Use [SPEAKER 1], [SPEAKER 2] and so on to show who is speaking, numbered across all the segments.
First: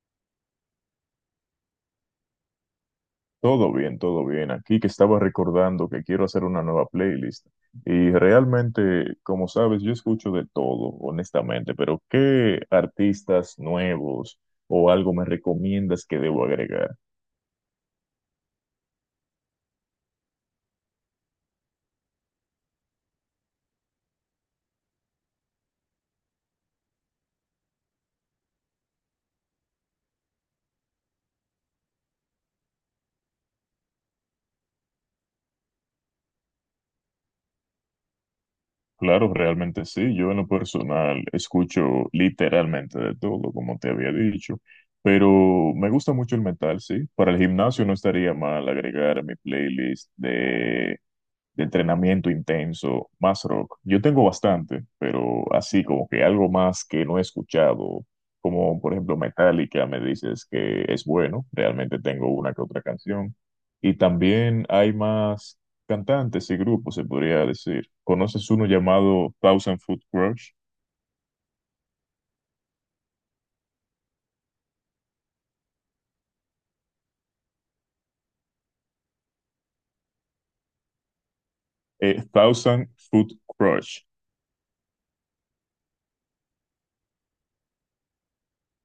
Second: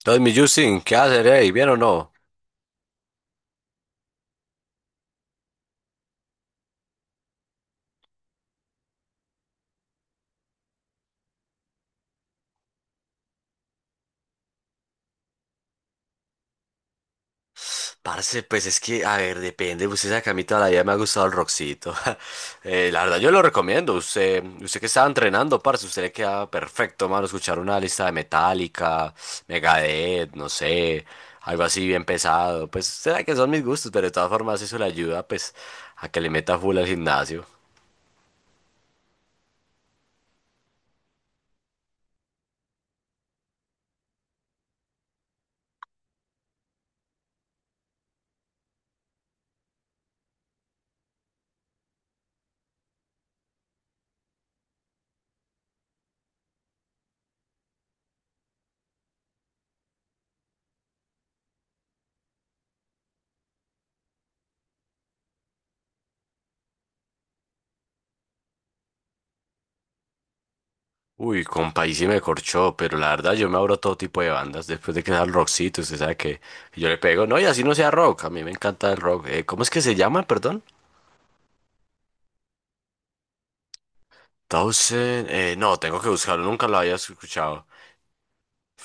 [SPEAKER 1] Entonces, mi Justin, ¿qué hacer, ¿Bien o no?
[SPEAKER 2] Todo bien, todo bien. Aquí que estaba recordando que quiero hacer una nueva playlist. Y realmente, como sabes, yo escucho de todo, honestamente, pero ¿qué artistas nuevos o algo me recomiendas que debo agregar?
[SPEAKER 1] Parce, pues es que, a ver, depende. Usted sabe que a mí toda la vida me ha gustado el rockcito. La verdad, yo lo recomiendo. Usted que estaba entrenando, parce, usted le queda perfecto, mano, escuchar una lista de Metallica, Megadeth, no sé, algo así bien pesado. Pues, será que son mis gustos, pero de todas formas eso le ayuda, pues, a que le meta full al gimnasio.
[SPEAKER 2] Claro, realmente sí. Yo en lo personal escucho literalmente de todo, como te había dicho, pero me gusta mucho el metal, sí. Para el gimnasio no estaría mal agregar a mi playlist de entrenamiento intenso, más rock. Yo tengo bastante, pero así como que algo más que no he escuchado, como por ejemplo Metallica, me dices que es bueno, realmente tengo una que otra canción. Y también hay más cantantes y grupos, se podría decir. ¿Conoces uno llamado Thousand Foot Crush?
[SPEAKER 1] Uy, compa, y sí me corchó, pero la verdad yo me abro a todo tipo de bandas. Después de que sea el rockcito, usted sabe que yo le pego. No, y así no sea rock, a mí me encanta el rock. ¿Cómo es que se llama, perdón?
[SPEAKER 2] Thousand Foot Crush.
[SPEAKER 1] Thousand... No, tengo que buscarlo, nunca lo había escuchado.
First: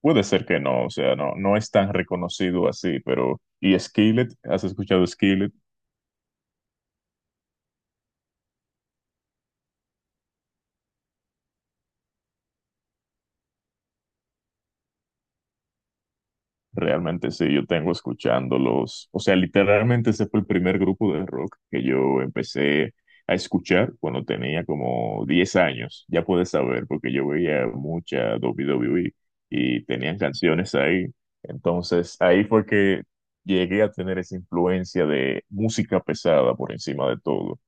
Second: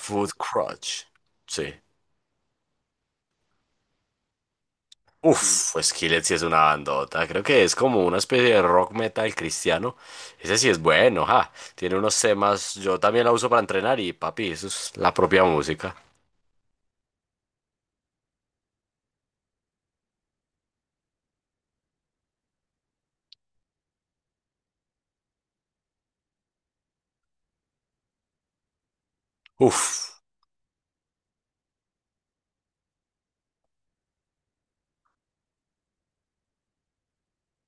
[SPEAKER 2] Puede ser que no, o
[SPEAKER 1] Crutch.
[SPEAKER 2] sea, no, no es
[SPEAKER 1] Sí.
[SPEAKER 2] tan reconocido así, pero… ¿Y Skillet? ¿Has escuchado Skillet?
[SPEAKER 1] Uf, Skillet sí es una bandota. Creo que es como una especie de rock metal cristiano. Ese sí es bueno, ja. Tiene unos temas, yo también la uso para entrenar y papi, eso es la propia música.
[SPEAKER 2] Realmente sí, yo tengo escuchándolos, o sea, literalmente ese fue el primer grupo de rock que yo empecé a escuchar cuando tenía como 10 años, ya puedes saber, porque yo veía mucha W WWE y
[SPEAKER 1] Uf.
[SPEAKER 2] tenían canciones ahí, entonces ahí fue que llegué a tener esa influencia de música pesada por encima de todo.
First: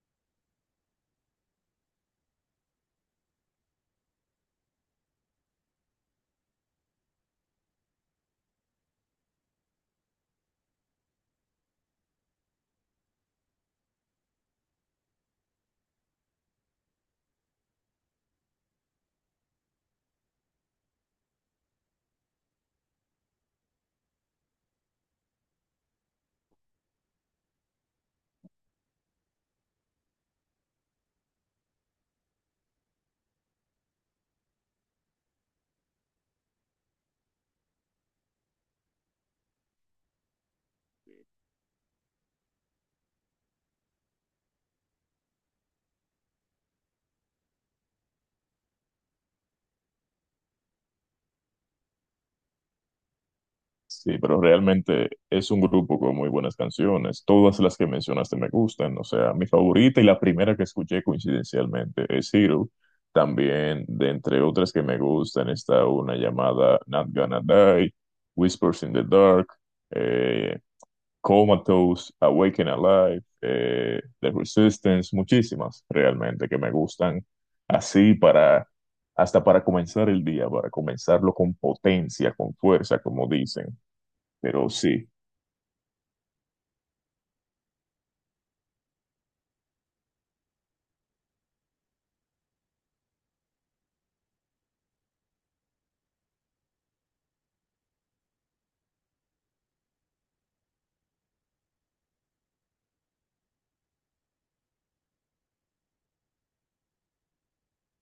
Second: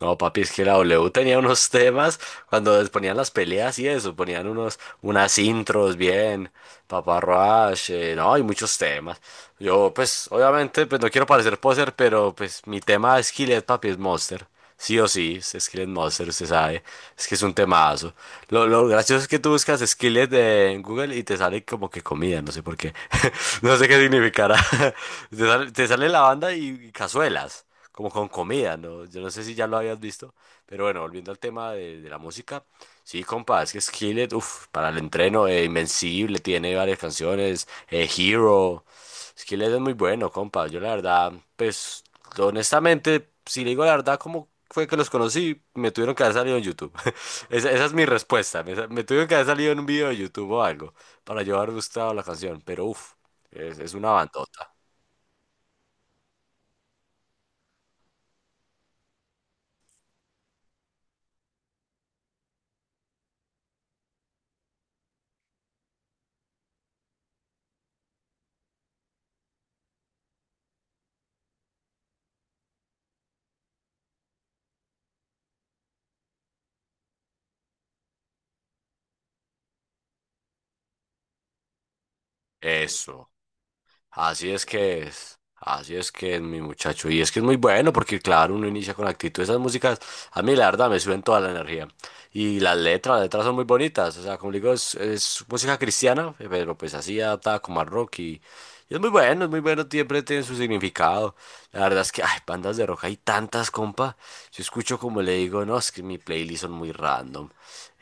[SPEAKER 1] No, papi, es que la W tenía unos temas cuando les ponían las peleas y eso, ponían unos, unas intros bien, Papá Roach, no, hay muchos temas. Yo, pues, obviamente, pues no quiero parecer poser, pero pues mi tema es Skillet, papi, es Monster. Sí o sí, es Skillet Monster, usted sabe, es que es un temazo. Lo gracioso es que tú buscas Skillet en Google y te sale como que comida, no sé por qué, no sé qué significará. Te sale la banda y cazuelas como con comida, ¿no? Yo no sé si ya lo habías visto, pero bueno, volviendo al tema de la música, sí, compa, es que Skillet, uff, para el entreno, Invencible, tiene varias canciones, Hero, Skillet es muy bueno, compa, yo la verdad, pues, honestamente, si le digo la verdad, como fue que los conocí? Me tuvieron que haber salido en YouTube, esa es mi respuesta, me tuvieron que haber salido en un video de YouTube o algo, para yo haber gustado la canción, pero uff, es una
[SPEAKER 2] Sí, pero
[SPEAKER 1] bandota,
[SPEAKER 2] realmente es un grupo con muy buenas canciones. Todas las que mencionaste me gustan. O sea, mi favorita y la primera que escuché coincidencialmente es Hero. También, de entre otras que me gustan, está una llamada Not Gonna Die, Whispers in the Dark, eh, Comatose, Awaken Alive, The Resistance, muchísimas realmente que me gustan. Así hasta para comenzar el día, para comenzarlo con potencia, con fuerza, como
[SPEAKER 1] eso.
[SPEAKER 2] dicen. Pero sí,
[SPEAKER 1] Así es que es mi muchacho. Y es que es muy bueno porque, claro, uno inicia con actitud. Esas músicas, a mí la verdad me suben toda la energía. Y las letras son muy bonitas. O sea, como le digo, es música cristiana, pero pues así adaptada como al rock. Y es muy bueno, siempre tiene su significado. La verdad es que, ay, bandas de rock hay tantas, compa. Yo escucho como le digo, no, es que mi playlist son muy random.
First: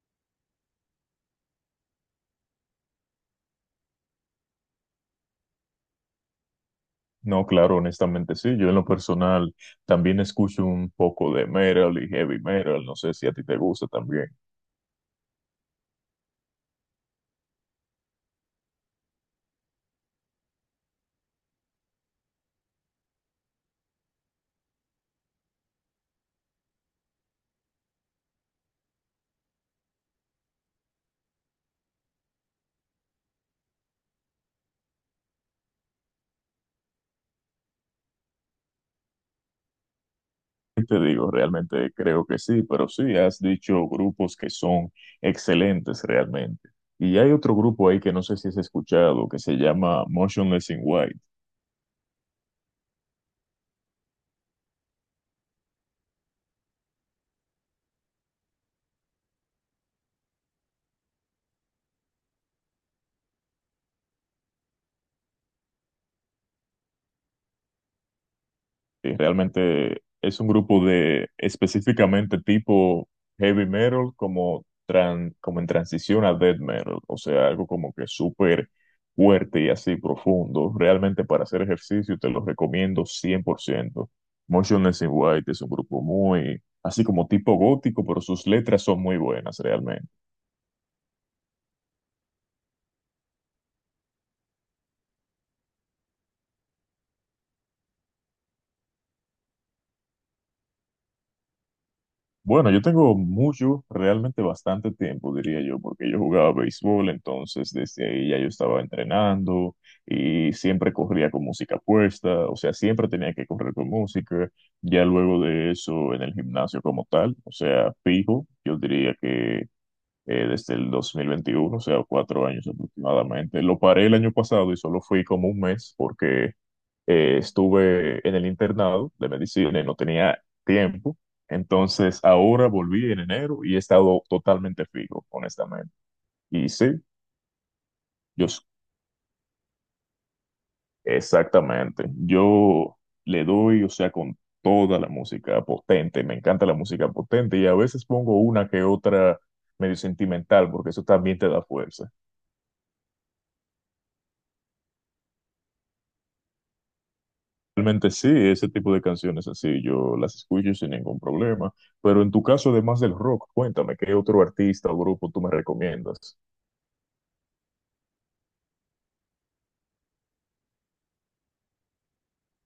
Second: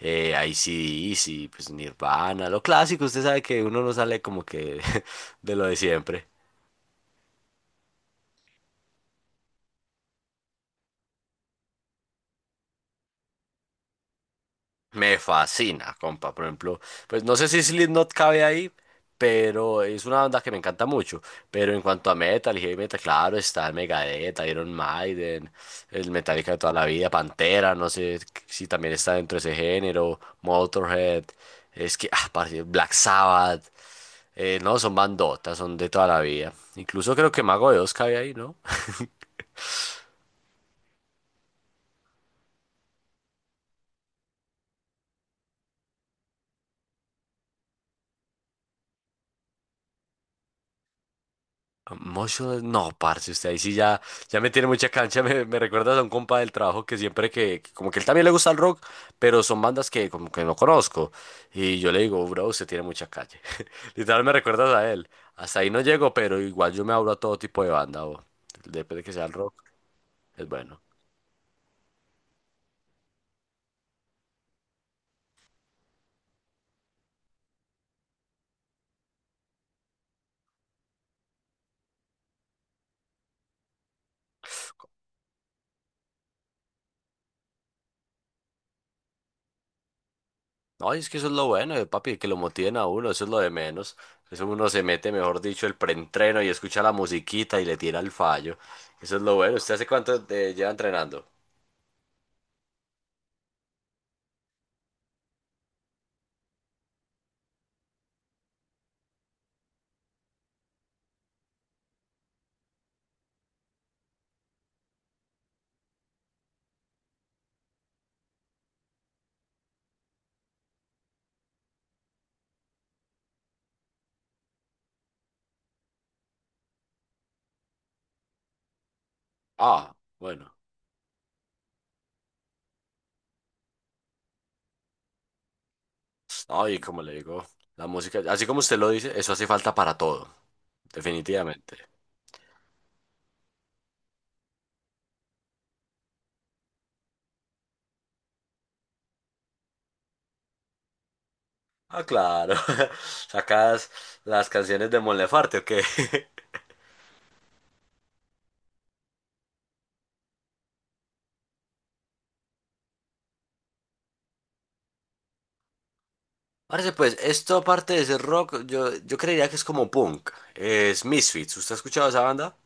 [SPEAKER 1] Ac pues Nirvana, lo clásico, usted sabe que uno no sale como que de lo de siempre.
[SPEAKER 2] no, claro, honestamente sí. Yo en lo personal también escucho un poco de metal y heavy metal. No sé si a ti te gusta también.
[SPEAKER 1] Me fascina, compa. Por ejemplo, pues no sé si Slipknot cabe ahí, pero es una banda que me encanta mucho. Pero en cuanto a metal y heavy metal, claro, está el Megadeth, Iron Maiden, el Metallica de toda la vida, Pantera, no sé si también está dentro de ese género, Motorhead, es que, ah, parce, Black Sabbath, no, son bandotas, son de toda la vida. Incluso creo que Mago de Oz cabe ahí, ¿no?
[SPEAKER 2] ¿Qué te digo? Realmente creo que sí, pero sí, has dicho grupos que son excelentes realmente. Y hay otro grupo ahí que no sé si has escuchado, que se llama Motionless in White.
[SPEAKER 1] Motion, no, parce, usted ahí sí ya, ya me tiene mucha cancha, me recuerdas a un compa del trabajo que siempre que como que él también le gusta el rock, pero son bandas que como que no conozco, y yo le digo, bro, usted tiene mucha calle, literal me recuerdas a él, hasta ahí no llego, pero igual yo me abro a todo tipo de banda, o, depende de que
[SPEAKER 2] Y
[SPEAKER 1] sea el rock,
[SPEAKER 2] realmente es
[SPEAKER 1] es
[SPEAKER 2] un
[SPEAKER 1] bueno,
[SPEAKER 2] grupo de específicamente tipo heavy metal, como, como en transición a death metal, o sea, algo como que súper fuerte y así profundo. Realmente para hacer ejercicio te lo recomiendo 100%. Motionless in White es un grupo muy, así como tipo gótico, pero sus letras son muy buenas realmente.
[SPEAKER 1] no, y es que eso es lo bueno, papi, que lo motiven a uno, eso es lo de menos, eso uno se mete, mejor dicho, el preentreno y escucha la musiquita y le tira el fallo, eso es lo bueno. ¿Usted hace cuánto lleva entrenando?
[SPEAKER 2] Bueno, yo tengo mucho, realmente bastante tiempo, diría yo, porque yo jugaba béisbol, entonces desde ahí ya yo estaba entrenando y siempre corría con música puesta, o sea, siempre tenía que correr con música, ya luego de eso en el gimnasio como tal, o sea, fijo, yo diría que desde el 2021, o sea, 4 años aproximadamente, lo paré el año pasado y solo fui como un mes porque estuve en el internado de medicina y
[SPEAKER 1] Ah,
[SPEAKER 2] no tenía
[SPEAKER 1] bueno.
[SPEAKER 2] tiempo. Entonces ahora volví en enero y he estado totalmente fijo, honestamente. Y
[SPEAKER 1] Ay,
[SPEAKER 2] sí,
[SPEAKER 1] como le digo, la música, así
[SPEAKER 2] yo
[SPEAKER 1] como
[SPEAKER 2] s-
[SPEAKER 1] usted lo dice, eso hace falta para todo, definitivamente.
[SPEAKER 2] exactamente. Yo le doy, o sea, con toda la música potente. Me encanta la música potente y a veces pongo una que otra medio sentimental porque eso también te da
[SPEAKER 1] Ah,
[SPEAKER 2] fuerza.
[SPEAKER 1] claro. ¿Sacas las canciones de Mon Laferte, o qué?
[SPEAKER 2] Realmente sí, ese tipo de canciones así yo las escucho sin ningún problema. Pero en tu caso, además del rock, cuéntame, ¿qué otro artista o grupo tú me recomiendas?
[SPEAKER 1] Parece pues, esto aparte de ser rock, yo creería que es como punk. Es Misfits. ¿Usted ha escuchado esa banda?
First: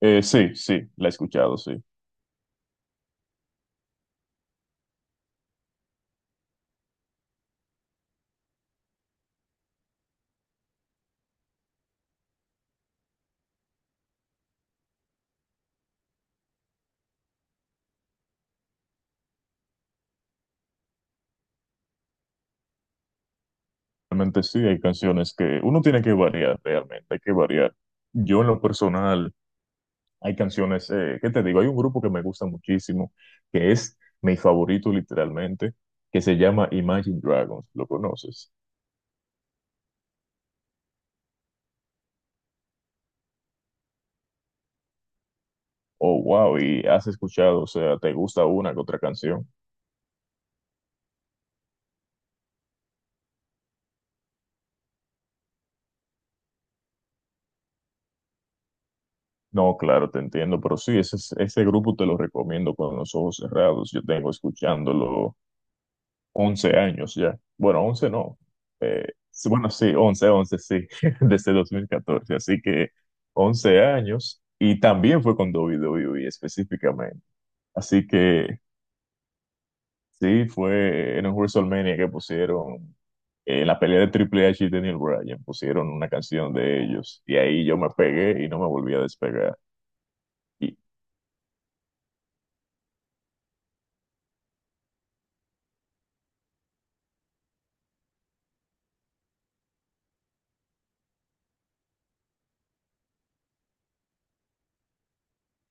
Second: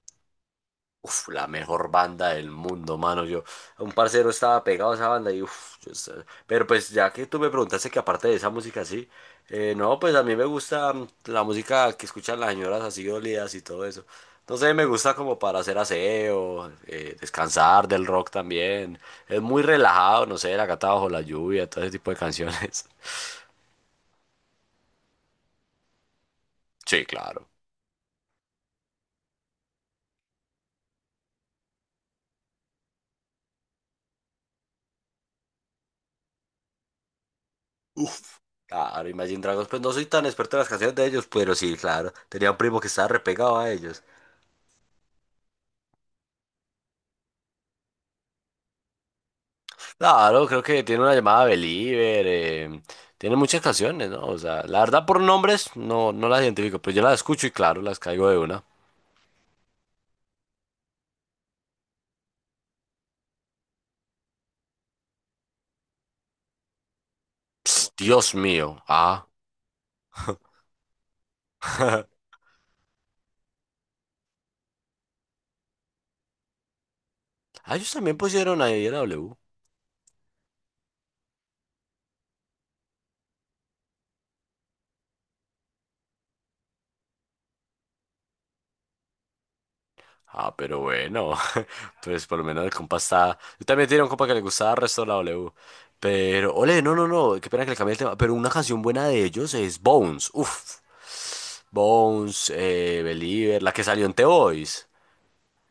[SPEAKER 2] Sí, sí, la he
[SPEAKER 1] Uf, la
[SPEAKER 2] escuchado, sí.
[SPEAKER 1] mejor banda del mundo, mano. Yo, un parcero estaba pegado a esa banda y uf, yo estaba... Pero pues ya que tú me preguntaste que aparte de esa música sí, no, pues a mí me gusta la música que escuchan las señoras así dolidas y todo eso. No sé, me gusta como para hacer aseo, descansar del rock también. Es muy relajado, no sé, La gata bajo la lluvia, todo ese tipo de canciones.
[SPEAKER 2] Realmente sí, hay canciones que uno tiene que variar,
[SPEAKER 1] Sí,
[SPEAKER 2] realmente, hay que
[SPEAKER 1] claro.
[SPEAKER 2] variar. Yo en lo personal, hay canciones, ¿qué te digo? Hay un grupo que me gusta muchísimo, que es mi favorito literalmente, que se llama Imagine Dragons, ¿lo conoces?
[SPEAKER 1] Claro, Imagine Dragons, pues no soy tan experto en las canciones de ellos, pero sí, claro. Tenía un primo que estaba repegado a ellos.
[SPEAKER 2] Oh, wow, y has escuchado, o sea, ¿te gusta una que otra canción?
[SPEAKER 1] Claro, creo que tiene una llamada Believer, tiene muchas canciones, ¿no? O sea, la verdad por nombres no, no las identifico, pero yo las escucho y claro, las caigo de una.
[SPEAKER 2] No, claro, te entiendo, pero sí, ese grupo te lo recomiendo con los ojos cerrados. Yo tengo escuchándolo 11 años ya. Bueno,
[SPEAKER 1] Pss,
[SPEAKER 2] 11
[SPEAKER 1] Dios
[SPEAKER 2] no.
[SPEAKER 1] mío,
[SPEAKER 2] Eh,
[SPEAKER 1] ah.
[SPEAKER 2] sí, bueno, sí, 11 sí, desde dos mil catorce, Así que 11 años y también fue con WWE específicamente.
[SPEAKER 1] Ah, ellos
[SPEAKER 2] Así
[SPEAKER 1] también
[SPEAKER 2] que
[SPEAKER 1] pusieron ahí Ira W.
[SPEAKER 2] sí, fue en un WrestleMania que pusieron, en la pelea de Triple H y Daniel Bryan, pusieron una canción de ellos y ahí yo me pegué y no me volví a despegar.
[SPEAKER 1] Ah,
[SPEAKER 2] Y
[SPEAKER 1] pero bueno, pues por lo menos el compa está... Yo también tenía un compa que le gustaba el resto de la W. Pero, ole, no, no, no, qué pena que le cambié el tema, pero una canción buena de ellos es Bones, uff. Bones, Believer, la que salió en The Voice.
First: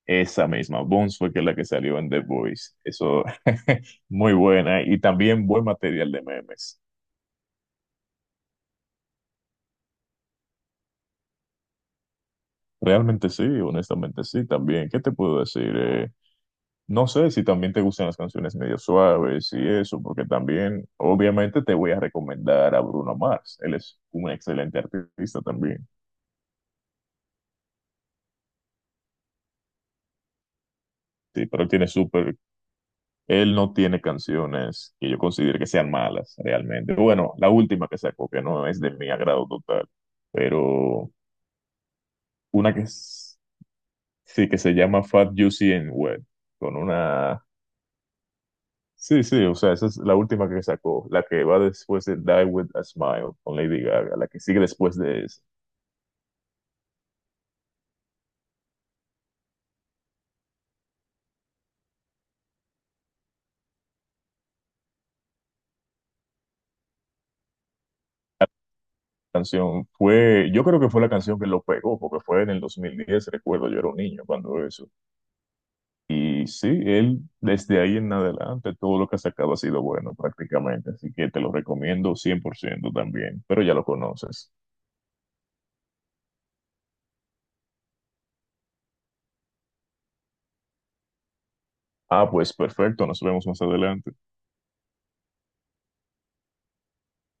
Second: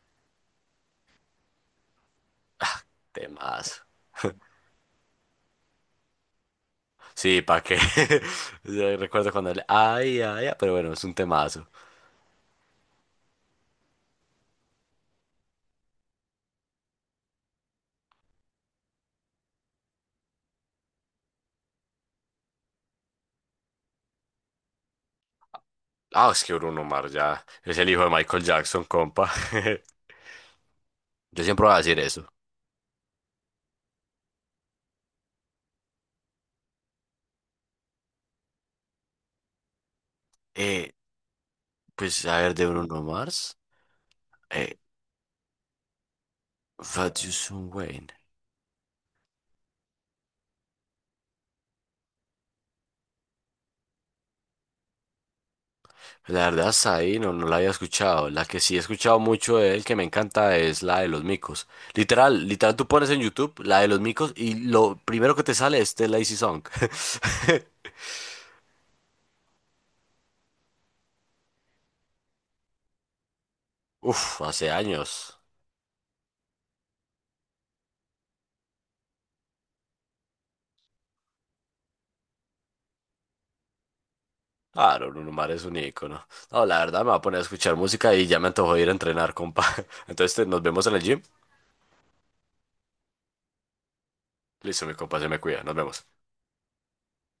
[SPEAKER 2] esa misma, Bones fue que es la que salió en The Voice. Eso,
[SPEAKER 1] Temas.
[SPEAKER 2] muy buena. Y también buen material de memes.
[SPEAKER 1] Sí, ¿para qué? Yo recuerdo cuando le... Ay, ay, ay, pero bueno, es un temazo.
[SPEAKER 2] Realmente sí, honestamente sí, también. ¿Qué te puedo decir? No sé si también te gustan las canciones medio suaves y eso, porque también, obviamente, te voy a recomendar a Bruno Mars. Él es un excelente artista también.
[SPEAKER 1] Ah, es que Bruno Mars ya es el hijo de Michael Jackson, compa. Yo
[SPEAKER 2] Sí, pero
[SPEAKER 1] siempre
[SPEAKER 2] él
[SPEAKER 1] voy a
[SPEAKER 2] tiene
[SPEAKER 1] decir eso.
[SPEAKER 2] súper, él no tiene canciones que yo considere que sean malas realmente. Bueno, la última que sacó, que no es de mi agrado total,
[SPEAKER 1] Eh,
[SPEAKER 2] pero
[SPEAKER 1] pues a ver, de
[SPEAKER 2] una que
[SPEAKER 1] Bruno
[SPEAKER 2] es-
[SPEAKER 1] Mars,
[SPEAKER 2] sí que se
[SPEAKER 1] eh,
[SPEAKER 2] llama Fat Juicy and Wet con
[SPEAKER 1] Fat You
[SPEAKER 2] una,
[SPEAKER 1] Soon Wayne.
[SPEAKER 2] sí, sí, o sea esa es la última que sacó, la que va después de Die with a Smile con Lady Gaga, la que sigue después de esa
[SPEAKER 1] Pues, la verdad, hasta ahí no, no la había escuchado. La que sí he escuchado mucho de él, que me encanta, es la de los micos. Literal, literal, tú pones en YouTube la de los micos y lo primero que te sale es The Lazy Song.
[SPEAKER 2] canción fue, yo creo que fue la canción que lo pegó, porque fue en el 2010, recuerdo yo era un niño
[SPEAKER 1] Uf,
[SPEAKER 2] cuando
[SPEAKER 1] hace
[SPEAKER 2] eso.
[SPEAKER 1] años.
[SPEAKER 2] Y sí, él desde ahí en adelante todo lo que ha sacado ha sido bueno prácticamente, así que te lo recomiendo 100% también, pero ya lo conoces.
[SPEAKER 1] Claro, Bruno Mars es un ícono. No, la verdad me va a poner a escuchar música y ya me antojó ir a entrenar, compa. Entonces te... nos vemos en el gym.
[SPEAKER 2] Ah, pues perfecto, nos vemos más adelante.
[SPEAKER 1] Listo, mi compa, se me cuida. Nos vemos.